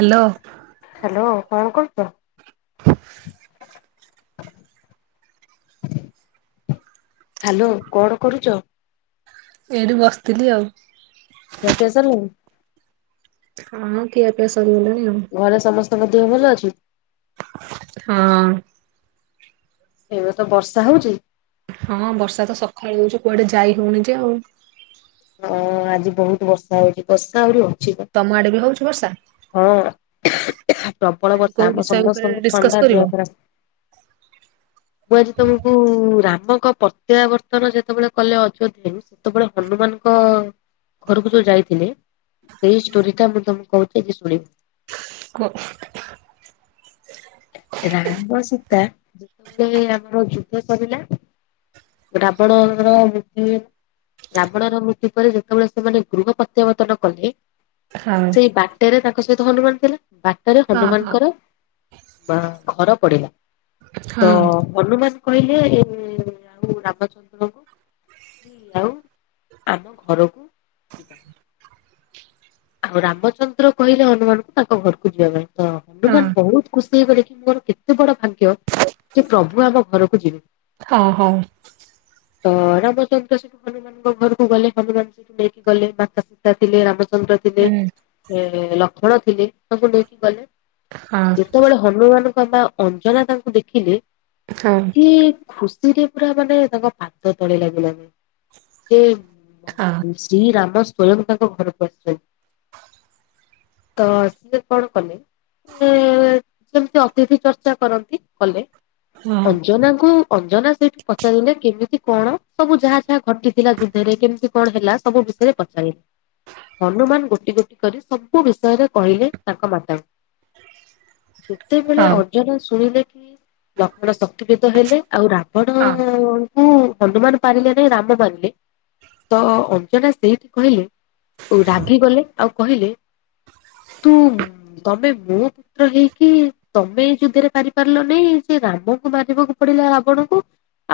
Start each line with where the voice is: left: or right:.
right: Hello.
left: Hello କଣ କରୁଚ? Hello କଣ କରୁଚ?
right: ଏଇଠି ବସଥିଲି ଆଉ।
left: ଖିଆ ପିଆ ସରଲାଇଁ?
right: ହଁ ଖିଆ ପିଆ ସରିଗଲାଣି। ଆଉ।
left: ଘରେ ସମସ୍ତଙ୍କ ଦେହ ଭଲ ଅଛି?
right: ହଁ।
left: ଏବେ ତ ବର୍ଷା ହଉଛି?
right: ହଁ ବର୍ଷା ତ ସକାଳୁ ହଉଛି କୁଆଡେ ଯାଇ ହଉନି ଯେ ଆଉ।
left: ହଁ ଆଜି ବହୁତ ବର୍ଷା ହଉଚି। ବର୍ଷା। [unintelligible]
right: ତମ ଆଡେ ବି ହଉଚି ବର୍ଷା?
left: ହଁ ପ୍ରବଳ
right: ଆଜି
left: ବର୍ଷା
right: କୋଉ
left: ଆମ
right: ବିଷୟ ଉପରେ
left: ସମସ୍ତଙ୍କୁ
right: ଡିସକସ
left: ଥଣ୍ଡା
right: କରିବ
left: ଦିହ ଖରାପ। ମୁଁ ଆଜି ତମକୁ ରା ମଙ୍କ ପ୍ରତ୍ୟାବର୍ତ୍ତନ ଯେତେବେଳେ କଲେ ଅଯୋଧ୍ୟା ସେତେବେଳେ ହନୁମାନ କ ଘରକୁ ଯୋଉ ଯାଇଥିଲେ ସେଇ ଷ୍ଟୋରିଟା ମୁଁ ତମକୁ କହୁଛି ଆଜି ଶୁଣିବ।
right: କୁହ।
left: ଟା ଯେତେବେଳେ ଆମର ଯୁଦ୍ଧ ସରିଲା ରାବଣ। [unintelligible] ରାବଣର ମୃତ୍ୟୁ ପରେ ଯେତେବେଳେ ସେମାନେ ଗୃହ ପ୍ରତ୍ୟାବର୍ତ୍ତନ କଲେ
right: ହଁ
left: ସେଇ ବାଟରେ ତାଙ୍କ ସହିତ ହନୁମାନ ଥିଲେ। ବାଟରେ
right: ହଁ।
left: ହନୁମାନଙ୍କର ବା ଘର ପଡିଲା।
right: ହଁ
left: ତ ହନୁମାନ କହିଲେ ଆଉ ରାମଚନ୍ଦ୍ର ଙ୍କୁ [unintelligible] ଆମ ଘରକୁ ଆଉ ରାମଚନ୍ଦ୍ର କହିଲେ ହନୁମାନ କୁ ତାଙ୍କ ଘରକୁ ଯିବା ପାଇଁ। ତ
right: ହଁ ହଁ
left: ହନୁମାନ ବହୁତ ଖୁସି ସେ ବୋଲେ କି ମୋର କେତେ ବଡ ଭାଗ୍ୟ ଯେ ପ୍ରଭୁ ଆମ ଘରକୁ ଯିବେ।
right: ହଉ ହଉ।
left: ତ ରାମଚନ୍ଦ୍ର ସେଠୁ ହନୁମାନଙ୍କ ଘରକୁ ଗଲେ ହନୁମାନ ସେଠୁ ନେଇକି ଗଲେ ମାତା ସିତା ଥିଲେ ରାମଚ ଚନ୍ଦ୍ର ଥିଲେ ଏ ଲକ୍ଷ୍ମଣ ଥିଲେ ତାଙ୍କୁ ନେଇକି ଗଲେ।
right: ହଁ
left: ଯେତେବେଳେ ହନୁମାନଙ୍କ ବା ଅଞ୍ଜନା ତାଙ୍କୁ ଦେଖିଲେ
right: ହଁ ହଁ
left: କି ଖୁସିରେ ପୁରା ମାନେ ତାଙ୍କ ପାଦ ତଳେ ଲାଗିଲାନି। ଯେ
right: ହଁ।
left: ଶ୍ରୀ ରାମ ସ୍ଵୟଂ ତାଙ୍କ ଘର କୁ ଆସିଛନ୍ତି। ତ ସେ କଣ କଲେ ଏ ଯେମିତି ଅତିଥି ଚର୍ଚ୍ଚା କରନ୍ତି କଲେ।
right: ହଁ
left: ଅଞ୍ଜନାକୁ ଅଞ୍ଜନା ସେଇଠୁ ପଚାରିଲେ କେମିତି କଣ? ସବୁ ଯାହା ଯାହା ଘଟିଥିଲା ଯୁଦ୍ଧରେ କେମିତି କଣ ହେଲା ସବୁ ବିଷୟରେ ପଚାରିଲେ। ହନୁମାନ ଗୋଟି ଗୋଟି କରି ସବୁ ବିଷୟରେ କହିଲେ ତାଙ୍କ ମାତାଙ୍କୁ। ଯେତେବେଳେ
right: ହଁ
left: ଅଞ୍ଜନା ଶୁଣିଲେ କି ଲକ୍ଷ୍ମଣ ଶକ୍ତିିଭେଦ ହେଲେ, ଆଉ ରା
right: ହଁ
left: ରାବଣ ଙ୍କୁ ହନୁମାନ ପାରିଲେ ନାଇଁ ରାମ ପାରିଲେ। ତ ଅଞ୍ଜନା ସେଇଠି କହିଲେ ଓ ରାଗି ଗଲେ ଆଉ କହିଲେ ତୁ ତମେ ମୋ ପୁତ୍ର ହେଇକି ତମେ ଏଇ ଯୁଦ୍ଧରେ ପାରିପାରିଲ ନାହିଁ। ସେ ରାମଙ୍କୁ ମାରିବାକୁ ପଡିଲା ରାବଣଙ୍କୁ।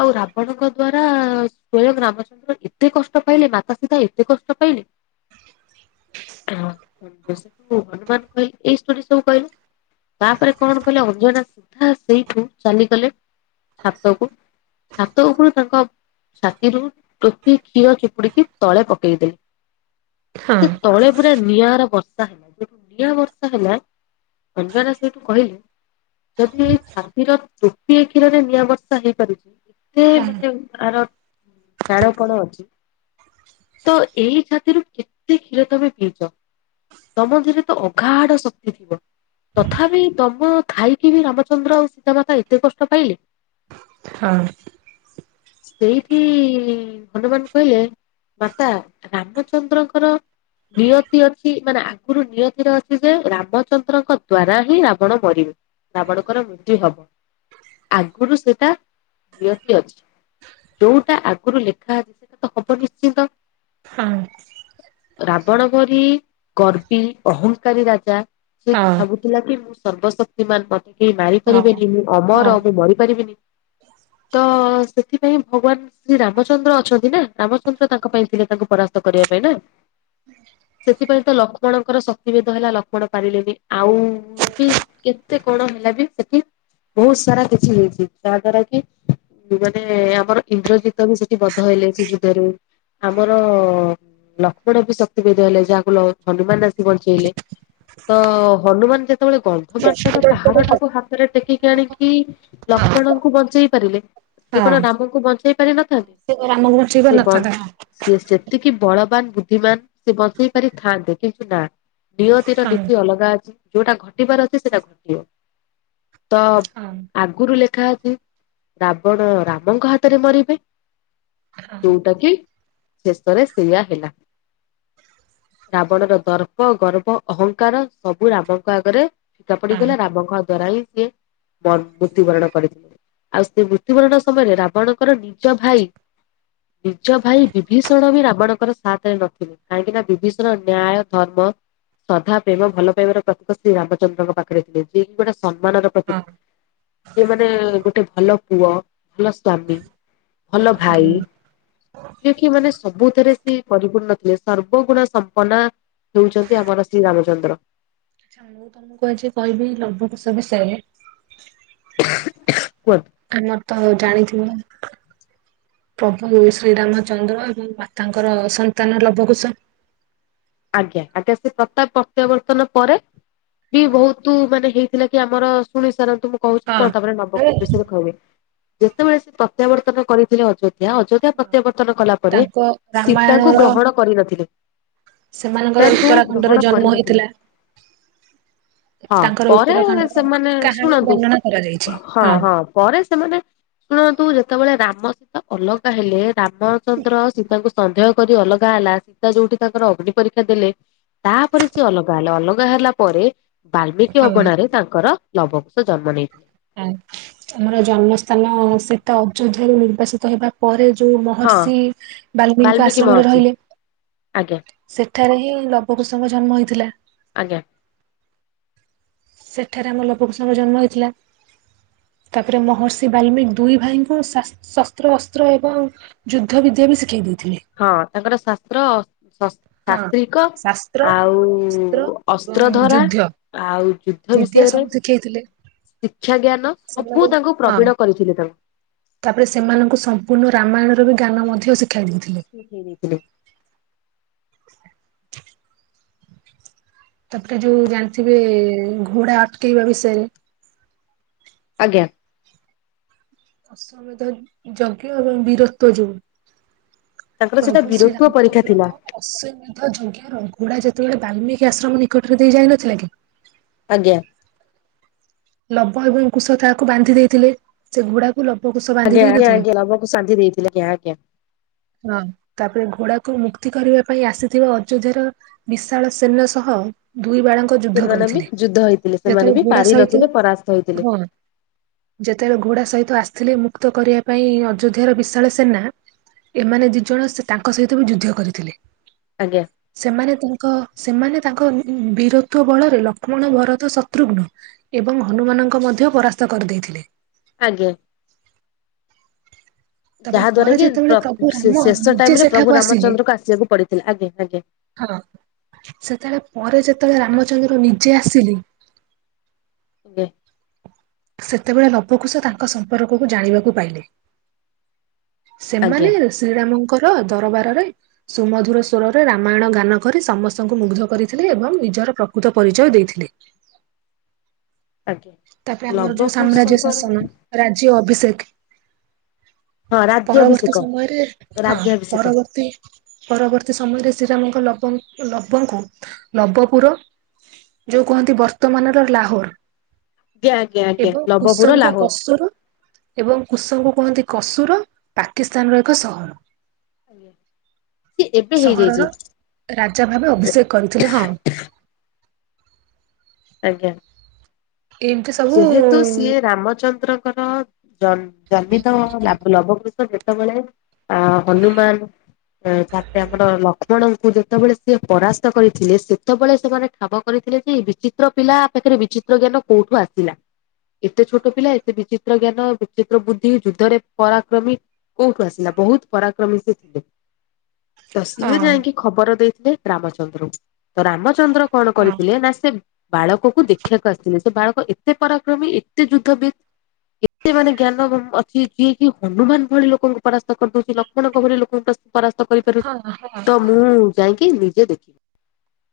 left: ଆଉ ରାବଣଙ୍କ ଦ୍ଵାରା ସ୍ଵୟଂ ରାମଚନ୍ଦ୍ର ଏତେ କଷ୍ଟ ପାଇଲେ। ମାତା ସିତା ଏତେ କଷ୍ଟ ପାଇଲେ। [unintelligible] ସେଠୁ ହନୁମାନ କହିଲେ ଏଇ ଷ୍ଟୋରୀ ସବୁ କହିଲେ। ତାପରେ କଣ କଲେ ଅଞ୍ଜନା ସିଧା ସେଇଠୁ ଚାଲିଗଲେ ଛାତ କୁ। ଛାତ ଉପରୁ ତାଙ୍କ ଛାତିରୁ ଟୋପିଏ କ୍ଷୀର ଚିପୁଡିକି ତଳେ ପକେଇଦେଲେ। ସେ
right: ହଁ
left: ତଳେ ପୁରା ନିଆଁର ବର୍ଷା, ନିଆଁ ବର୍ଷା ହେଲା। ଅଞ୍ଜନା ସେଇଠୁ କହିଲେ ଯଦି ଏଇ ଛାତିର ଟୋପିଏ କ୍ଷୀରରେ ନିଆଁ ବର୍ଷା ହେଇପାରୁଚି [unintelligible]
right: ହଁ
left: ଟାଣ ପଣ ଅଛି। ତ ଏଇ ଛାତିରୁ କେତେ କ୍ଷୀର ତମେ ପିଇଚ। ତମ ଦେହ ରେ ତ ଅଗାଢ ଶକ୍ତି ଥିବ। ତଥାପି ତମ ଥାଇକି ବି ରାମଚନ୍ଦ୍ର ଆଉ ସୀତା ମାତା ଏତେ କଷ୍ଟ ପାଇଲେ।
right: ହଁ।
left: ସେଇଠି ହନୁମାନ କହିଲେ ମାତା ରାମଚ ଚନ୍ଦ୍ରଙ୍କର ନିୟତି ଅଛି ମାନେ ଆଗରୁ ନିୟତିରେ ଅଛି ଯେ ରାମଚନ୍ଦ୍ରଙ୍କ ଦ୍ଵାରା ହିଁ ରାବଣ ମରିବ। ରାବଣଙ୍କର ମୃତ୍ୟୁ ହବ ଆଗରୁ ସେଟା ନିଅତି ଅଛି। ଯୋଉଟା ଆଗରୁ ଲେଖା ଅଛି ସେଟା ତ ହବ ନିଶ୍ଚିନ୍ତ।
right: ହଁ।
left: ରାବଣ ଭରି ଗର୍ବି ଅହଂକାରୀ ରାଜା ସେ କି ଭାବୁଥିଲା କି ମୁଁ ସର୍ବଶକ୍ତିମାନ ମ କେହି
right: ହଁ
left: ମାରିପାରିବେନି, ମୁଁ
right: ହଁ
left: ଅମର ମୁଁ ମରିପାରିବିନି ତ ସେଥିପାଇଁ ଭଗବାନ ଶ୍ରୀ ରାମଚନ୍ଦ୍ର ଅଛନ୍ତି, ନା ରାମଚନ୍ଦ୍ର ତାଙ୍କ ପାଇଁ ଥିଲେ ତାଙ୍କୁ ପରାସ୍ତ କରିବା ପାଇଁ ନା! ସେଥିପାଇଁ ତ ଲକ୍ଷ୍ମଣଙ୍କର ଶକ୍ତିଭେଦ ହେଲା ଲକ୍ଷ୍ମଣ ପାରିଲେନି ଆଉ ବି କେତେ କଣ ହେ ବି ସେଠି ବହୁତ ସାରା କିଛି ହେଇଛି ଯାହା ଦ୍ୱାରା କି ମାନେ ଆମର ଇନ୍ଦ୍ରଜିତ ବି ସେଠି ବଧ ହେଇଲେ ସେ ଯୁଦ୍ଧରେ ଆମର ଲକ୍ଷ୍ମଣ ବି ଶକ୍ତି ଭେଦ ହେଲେ ଯାହାକୁ ହନୁମାନ ଆସି ବଞ୍ଚେଇଲେ ତ ହନୁମାନ ଯେ ସେତେବେଳେ ଗନ୍ଧମାର୍ତନ ପାହାହାର ଟାକୁ ହାତରେ ଟେକିକି ଆଣିକି ଲକ୍ଷ୍ମଣଙ୍କୁ ବଞ୍ଚେଇ ପାରିଲେ ସେ କଣ
right: ହଁ।
left: ରାମଙ୍କୁ ବଞ୍ଚେଇ ପାରିନଥାନ୍ତନ୍ତି
right: ସେ ଆମକୁ ବଞ୍ଚେଇ ପାରିନଥାନ୍ତା ହଁ
left: ସି ସ ତିକି ବଳବାନ ବୁଦ୍ଧିମାନ ସେ ବସେଇ ପାରିଥାନ୍ତେ କିନ୍ତୁ ନା ନିୟତିର ନୀତି ଅଲଗା ଅଛି ଯୋଉଟା ଘଟିବାର ଅଛି, ସେଟା ଘଟିବ ତ
right: ହଁ
left: ଆଗରୁ ଲେଖା ଅଛି। ରାବଣ ରାମଙ୍କ ହାତରେ ମରିବେ
right: ହଁ।
left: ଯୋଉଟା କି ପରେ ସେୟା ହେଲା ରାବଣ ର ଦର୍ପ ଗର୍ବ ଅହଙ୍କାର ସବୁ ରାମଙ୍କ ଆଗରେ ଫିକା
right: ହଁ।
left: ପଡିଗଲା ରାମଙ୍କ ଦ୍ଵାରା ହିଁ ସିଏ ମୃତ୍ୟୁବରଣ କରିଥିଲେ। ଆଉ ସେ ମୃତ୍ୟୁବରଣ ସମୟରେ ରାବଣଙ୍କର ନିଜ ଭାଇ ନିଜ ଭାଇ ବିଭୀଷ ଭଷଣ ବି ରାବଣଙ୍କର ସାଥରେ ନଥିଲେି କାହିଁକି ନା ବିଭୀଷଣ ନ୍ୟାୟ ଧର୍ମ ଶ୍ରଧା ପ୍ରେମ ଭଲ ପାଇବାର ପ୍ରତୀକ ଶ୍ରୀ ରାମଚନ୍ଦ୍ରଙ୍କ ପାଖରେ ଥିଲେ ଯିଏକି ଗୋଟେ ସମ୍ମାନର
right: ହଁ
left: ପ୍ରତୀକ ଯିଏ ମାନେ ଗୋଟେ ଭଲ ପୁଅ ଭଲ ସ୍ଵାମୀ ଭଲ
right: ହଁ
left: ଭାଇ
right: ଆଚ୍ଛା
left: ଯିଏ କି ମାନେ
right: [inaudible]
left: ସବୁଥିରେ ସେ ପରିପୂର୍ଣ୍ ନ ଥିଲେ ସର୍ବଗୁଣା ସମ୍ପନା ହଉଛନ୍ତି ଆମର ଶ୍ରୀରାମଚନ୍ଦ୍ର
right: ମୁଁ ତମକୁ ଆଜି କହିବି ଲବୁକୋଷ ବିଷୟରେ
left: କୁହନ୍ତୁ
right: ଆମର ତ ଆଉ ଜାଣିଥିଲ ପ୍ରଭୁ ଶ୍ରୀରାମଚନ୍ଦ୍ର ଏବଂ ମାତାଙ୍କର ସନ୍ତାନ ଲବକୁଷ
left: ଆଜ୍ଞା ଆଜ୍ଞା ସେ ପ୍ରତାପ ପ୍ରତ୍ୟାବର୍ତ୍ତନ ପରେ ବି ବହୁତ ମାନେ ହେଇଥିଲା କି ଆମର ଶୁଣି ସାରନ୍ତି ମୁଁ କହୁଛି କଣ
right: ହଁ
left: ତାପରେ
right: ଏ
left: ଲବକଷ ବିଷୟରେ କହିବେ ଯେତେବେଳେ ସେ ପ୍ରତ୍ୟାବର୍ତ୍ତନ କରିଥିଲେ ଅଯୋଧ୍ୟ ଅଯୋଧ୍ୟା ପ୍ରତ୍ୟାବର୍ତ୍ତନ କଲା ପରେ
right: ତାଙ୍କ
left: ସୀତାଙ୍କୁ
right: ରାମାୟଣର
left: ଗ୍ରହଣ କରିନଥିଲେ।
right: ସେମାନଙ୍କର
left: ସୀତାଙ୍କୁ
right: ଉତ୍ତରାଖଣ୍ଡରେ
left: ଗ୍ରହଣ
right: ଜନ୍ମ
left: କରିନଥିଲେ
right: ହୋଇଥିଲା
left: ହଁ
right: ତାଙ୍କର
left: ପରେ
right: ଉତ୍ତରାଖଣ୍ଡର
left: ସେମାନେ
right: କାହାଣୀ
left: ଶୁଣନ୍ତୁ
right: ବର୍ଣ୍ଣନା କରାଯାଇଛି
left: ହଁ ହଁ ପରେ ସେମାନେ ଶୁଣନ୍ତୁ ଯେତେବେଳେ ରାମ ସୀତା ଅଲଗା ହେଲେ ରାମଚନ୍ଦ୍ର ସୀତାଙ୍କୁ ସନ୍ଦେହ କରି ଅଲଗା ହେଲା ସୀତା ଯୋଉଠି ତାଙ୍କର ଅଗ୍ନି ପରୀକ୍ଷା ଦେଲେ ତାପରେ ସେ ଅଲଗା ହେଲେ ଅଲଗା ହେଲା ପରେ ବାଲ୍ମିକି
right: ହଁ
left: ଅଗଣାରେ ତାଙ୍କର ଲବକୋଷ ଜନ୍ମ ନେଇ
right: ଆମର ବଶିତ ହେବା ପରେ ଯୋଉ
left: ହଁ
right: ମହର୍ଷି ବାଲମୀଙ୍କ
left: ବାଲ୍ମିକି
right: ଆଶ୍ରମରେ
left: ମହର୍ଷି
right: ରହିଲେ
left: ଆଜ୍ଞା
right: ସେଠାରେ ହିଁ ଲବ କୃସଙ୍କ ଜନ୍ମ ହୋଇଥିଲା।
left: ଆଜ୍ଞା
right: ସେଠାରେ ଆମ ଲବକୁଶଙ୍କ ଜନ୍ମ ହୋଇଥିଲା। ତାପରେ ମହର୍ଷି ବାଲମିକ ଦୁଇ ଭାଇଙ୍କୁ ଶସ୍ତ୍ର ଅସ୍ତ୍ର ଏବଂ ଯୁଦ୍ଧ ବିଦ୍ୟା ବି ଶିଖାଇ ଦେଇ
left: ହଁ ତାଙ୍କର ଶାସ୍ତ୍ର
right: ହଁ
left: ଶାସ୍ତ୍ରୀକ
right: ଶାସ୍ତ୍ର
left: ଆଉ
right: ଅସ୍ତ୍ର ଏବଂ
left: ଅସ୍ତ୍ର ଧରା
right: ଯୁଦ୍ଧ
left: ଆଉ ଯୁଦ୍ଧ
right: ବିଦ୍ୟା
left: ବିଷୟରେ
right: ସବୁ ଶିଖେଇଥିଲେ।
left: ଶିକ୍ଷା, ଜ୍ଞାନ
right: ସେମାନେ
left: ସବୁ ତାଙ୍କୁ
right: ହଁ
left: ପ୍ରବୀଣ କରିଥିଲେ ତାଙ୍କୁ
right: ତାପରେ ସେମାନଙ୍କୁ ସମ୍ପୂର୍ଣ୍ଣ ରାମାୟଣ ର ବି ଜ୍ଞାନ ମଧ୍ୟ ଶି
left: ଶିଖେଇ ଦେଇଥିଲେ।
right: ତାପରେ ଯୋଉ ଜାଣିଥିବେ ଘୋଡ଼ା ଅଟକେଇବା ବିଷୟରେ।
left: ଆଜ୍ଞା।
right: ଅଶ୍ୱମେଧ ଯଜ୍ଞ ଏବଂ ବୀରତ୍ୱ ଯୋଉ।
left: ତାଙ୍କର ସେଇଟା
right: ପ୍ରଭୁ ଶ୍ରୀ
left: ବୀରତ୍ୱ ପରୀକ୍ଷା ଥିଲା
right: ରାମଚନ୍ଦ୍ରଙ୍କ ଅଶ୍ଵମେଧ ଯଜ୍ଞର ଘୋଡ଼ା ଯେତେବେଳେ ବାଲ୍ମିକି ଆଶ୍ରମ ନିକଟରେ ଦେଇ ଯାଇ ନଥିଲା କି?
left: ଆଜ୍ଞା।
right: ଲବ ଏବଂ କୁଶ ତାହାକୁ ବାନ୍ଧି ଦେଇଥିଲେ। ସେ ଘୋଡ଼ା
left: ଆଜ୍ଞା, ଆଜ୍ଞା, ଆଜ୍ଞା, ଲବ କୁଶ ବାନ୍ଧି ଦେଇଥିଲେ ଆଜ୍ଞା, ଆଜ୍ଞା।
right: ହଁ, ତାପରେ ଘୋଡ଼ାକୁ ମୁକ୍ତି କରିବା ପାଇଁ ଆସିଥିବା ଅଯୋଧ୍ୟାର ବିଶାଳ ସେନା ସହ ଦୁଇ ବାଳଙ୍କ ଯୁଦ୍ଧ
left: ସେମାନେ ବି
right: କରିଥିଲେ
left: ଯୁଦ୍ଧ ହେଇଥିଲେ ସେମାନେ
right: ଯେତେବେଳେ
left: ବି
right: ଘୋଡ଼ା
left: ପାରି
right: ସହିତ
left: ନଥିଲେ ପରାସ୍ତ ହେଇଥିଲେ
right: ହଁ ଯେତେବେଳେ ଘୋଡ଼ା ସହିତ ଆସିଥିଲେ ମୁକ୍ତ କରିବା ପାଇଁ ଅଯୋଧ୍ୟାର ବିଶାଳ ସେନା ଏମାନେ ଦୁଇ ଜଣ ସେ ତାଙ୍କ ସହିତ ବି ଯୁଧ୍ୟ କରିଥିଲେ।
left: ଆଜ୍ଞା
right: ସେମାନେ ତାଙ୍କ ସେମାନେ ତାଙ୍କ ବୀରତ୍ବ ବଳରେ ଲକ୍ଷ୍ମଣ, ଭରତ, ଶତ୍ରୁଘ୍ନ ଏବଂ ହନୁମାନଙ୍କ ମଧ୍ୟ ପରାସ୍ତ କରିଦେଇଥିଲେ।
left: ଆଜ୍ଞା।
right: ତାପରେ
left: ଯାହା ଦ୍ଵାରା
right: ପରେ
left: କି
right: ଯେତେବେଳେ
left: ପ୍ର
right: ପ୍ରଭୁ
left: ସେ
right: ରାମ
left: ଶେଷ
right: ନିଜେ
left: ଟାଇମ ରେ
right: ସେଠାକୁ
left: ପ୍ରଭୁ
right: ଆସିଲେ
left: ରାମଚନ୍ଦ୍ରଙ୍କୁ ଆସିବାକୁ ପଡିଥିଲା ଆଜ୍ଞା, ଆଜ୍ଞା।
right: ହଁ ସେତେବେଳେ ପରେ ଯେତେବେଳେ ରାମଚନ୍ଦ୍ର ନିଜେ ଆସିଲେ
left: ଦେ
right: ସେତେବେଳେ ଲବକୁଶ ସେ ତାଙ୍କ ସମ୍ପର୍କକୁ ଜାଣିବାକୁ ପାଇଲେ।
left: ଆଜ୍ଞା
right: ସେମାନେ ଶ୍ରୀରାମ ଙ୍କର ଦରବାରରେ ସୁମଧୁର ସ୍ବରରେ ରାମାୟଣ ଗାନ କରି ସମସ୍ତଙ୍କୁ ମୁଗ୍ଧ କରିଥିଲେ ଏବଂ ନିଜର ପ୍ରକୃତ ପରିଚୟ ଦେଇଥିଲେ।
left: ଆଜ୍ଞା
right: ତାପରେ ଆମର
left: ଲବ
right: ଯୋଉ ସାମ୍ରାଜ୍ୟ
left: କୁଶଙ୍କର
right: ଶାସନ ରାଜ୍ୟ ଅଭିଷେକ।
left: ହଁ
right: ପରବର୍ତ୍ତୀ
left: ରାଜ୍ୟାଭିଷେକ
right: ସମୟରେ ହଁ
left: ରାଜ୍ୟାଭିଷେକ
right: ପରବର୍ତ୍ତୀ ପରବର୍ତ୍ତୀ ସମୟରେ ଶ୍ରୀରାମଙ୍କ ଲବ ଲବଙ୍କୁ ଲବପୁର ଯୋଉ କୁହନ୍ତି ବର୍ତ୍ତମାନର ଲାହୋର।
left: ଆଜ୍ଞା ଆଜ୍ଞା ଆଜ୍ଞା
right: ଏବଂ
left: ନବପୁର
right: କୁଶଙ୍କୁ
left: ଲାହୋର।
right: କସୁର ଏବଂ କୁଶଙ୍କୁ କୁହନ୍ତି କସୁର ପାକିସ୍ତାନ ର ଏକ ସହର।
left: ଆଜ୍ଞା। ସିଏ ଏବେ ହେଇଯାଇଛି
right: ସହରର ରାଜା ଭାବେ ଅଭିଷେକ କରିଥିଲେ, ହଁ।
left: ଆଜ୍ଞା।
right: ଏମିତି ସବୁ ହଁ
left: ଯେହେତୁ ସିଏ ରାମଚନ୍ଦ୍ରଙ୍କର ଜନ୍ ଜନ୍ମିତ ଲା ଲବକୁଶ ଯେତେବେଳେ ଆଁ ହନୁମାନ ତାପରେ ଆମର ଲକ୍ଷ୍ ବଣଙ୍କୁ ଯେତେବେଳେ ସିଏ ପରାସ୍ତ କରିଥିଲେ ସେତେବେଳେ ସେମାନେ ଠାବ କରିଥିଲେ ଯେ ବିଚିତ୍ର ପିଲା ପାଖେ ରେ ବିଚିତ୍ର ଜ୍ଞାନ କୋଉଠୁ ଆସିଲା? ଏତେ ଛୋଟ ପିଲା ଏତେ ବିଚିତ୍ର ଜ୍ଞାନ, ବିଚିତ୍ର ବୁଦ୍ଧି, ଯୁଦ୍ଧରେ ପରାକ୍ରମୀ କୋଉଠୁ ଆସିଲା ବହୁତ ପରାକ୍ରମୀ ସେ ଥିଲେ। ତ
right: ହଁ
left: ସିଏ ଯାଇକି ଖବର ଦେଇଥିଲେ ରାମଚନ୍ଦ୍ରଙ୍କୁ ତ ରାମ ଚନ୍ଦ୍ର କ'ଣ
right: ହଁ
left: କରିଥିଲେ ନା ସେ ବାଳକକୁ ଦେଖିବାକୁ ଆସିଥିଲେ ସେ ବାଳକ ଏ ତେ ପରାକ୍ରମୀ ଏତେ ଯୁଦ୍ଧବିତ୍ ଏତେ ମାନେ ଜ୍ଞାନ ଅଛି ଯିଏ କି ହନୁମାନ ଭଳି ଲୋକଙ୍କୁ ପରାସ୍ତ କରିଦଉଛି ଲକ୍ଷ୍ମଣଙ୍କ ଭଳି ଲୋକଙ୍କୁ ପ ପରାସ୍ତ କରିପାରୁ
right: ହଁ ହଁ
left: ତ ମୁଁ ଯାଇକି ନିଜେ ଦେଖିବି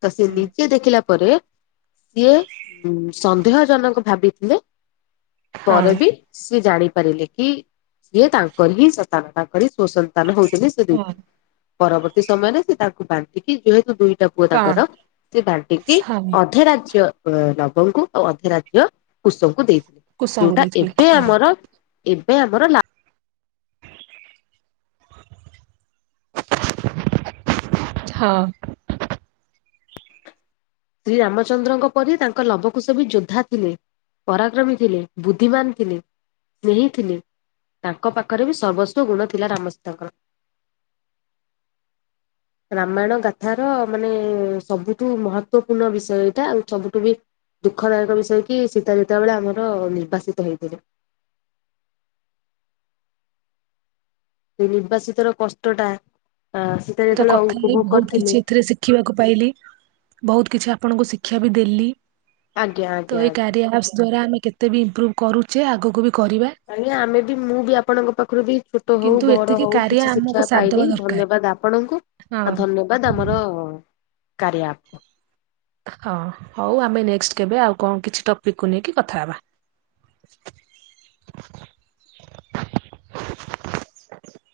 left: ତ ସିଏ ନିଜେ ଦେଖିଲା ପରେ ସିଏ ସନ୍ଦେହ ଜନକ ଭାବିଥିଲେ। ପରେ
right: ହଁ
left: ବି ସିଏ ଜାଣି ପାରିଲେ କି ସିଏ ତାଙ୍କର ହିଁ ସନ୍ତାନ ତାଙ୍କରି ସୁସନ୍ତାନ ହଉଛନ୍ତି ସେ ଦି
right: ହଁ
left: ପରବର୍ତ୍ତୀ ସମୟରେ ସେ ତାଙ୍କୁ ବାଣ୍ଟିକି ଯେହେତୁ ଦୁଇ ଟ ପୁଅ
right: ହଁ
left: ତାଙ୍କର ସେ ବାଣ୍ଟିକି
right: ହଁ
left: ଅଧେ ରାଜ୍ୟ ନବଙ୍କୁ ଆଉ ଅଧେ ରାଜ୍ୟ କୁଶଙ୍କୁ ଦେଇଥିଲେି
right: କୁଶଙ୍କୁ
left: ଯୋଉଟା
right: ଦେଇଥିଲେ
left: ଏବେ
right: ହଁ
left: ଆମର ଏବେ ଆମର ଲା
right: ହଁ।
left: ଶ୍ରୀରାମଚନ୍ଦ୍ରଙ୍କ ପରି ତାଙ୍କ ଲବକୁଶ ବି ଯୋଦ୍ଧା ପରାକ୍ରମୀ ଥିଲେ, ବୁଦ୍ଧିମାନ ଥିଲେ, ସ୍ନେହୀ ଥି ତାଙ୍କ ପାଖରେ ବି ସର୍ବସ୍ୱ ଗୁଣ ଥିଲା ରାମସୀତାଙ୍କର। ରାମାୟଣ ଗାଥା ର ମାନେ ସବୁଠୁ ମହତ୍ଵ ଗୁରୁତ୍ୱପୂର୍ଣ୍ଣ ବିଷୟ ଏଇଟା ଆଉ ସବୁଠୁ ବି ଦୁଃଖଦାୟକ ବିଷୟ କି ସୀତା ଯେତେବେଳେ ଆମର ନିର୍ବାସିତ ହେଇଥିଲେ। ସେ ନିର୍ବାଚସିତ ର କଷ୍ଟ ଟା
right: ମୁ ତ କଥା ହେଇ ବୋହୁତ କିଛି ଏଥିରେ ଶିଖିବାକୁ ପାଇଲି ବୋହୁତ କିଛି ଆପଣଙ୍କୁ ଶି ଶିକ୍ଷା ବି ଦେଲି,
left: ଆଜ୍ଞା
right: ତ
left: ଆଜ୍ଞା
right: ଏଇ
left: ଆଜ୍ଞା।
right: କାରିପ ଦ୍ଵାରା ଆମେ କେତେ ବି ଇମ୍ପ୍ରୁଭ କରୁଛେ ଆଗକୁ ବି କରିବା
left: ଆଜ୍ଞା ଆମେ ବି ମୁଁ ବି ଆପଣଙ୍କ ପାଖରୁ ବି ଛୋଟ ହଉ
right: କିନ୍ତୁ
left: ବଡ
right: ଏତିକି
left: ହଉ
right: କାରିଆ
left: କିଛି
right: ଆମକୁ
left: ଶିଖିବା
right: ସାଥ ଦବା
left: ପାଇବି
right: ଦରକାର
left: ଧନ୍ୟବାଦ ଆପଣ ଆପଣଙ୍କୁ
right: ହଁ
left: ଆଉ ଧନ୍ୟବାଦ ଆମର କାରିୟ ଆପକୁ।
right: ହଁ ହଉ ଆମେ ନେକଷ୍ଟ କେବେ ଆଉ କଣ କିଛି ଟପିକକୁ ନେଇକି କଥା ହେବା।
left: [inaudible]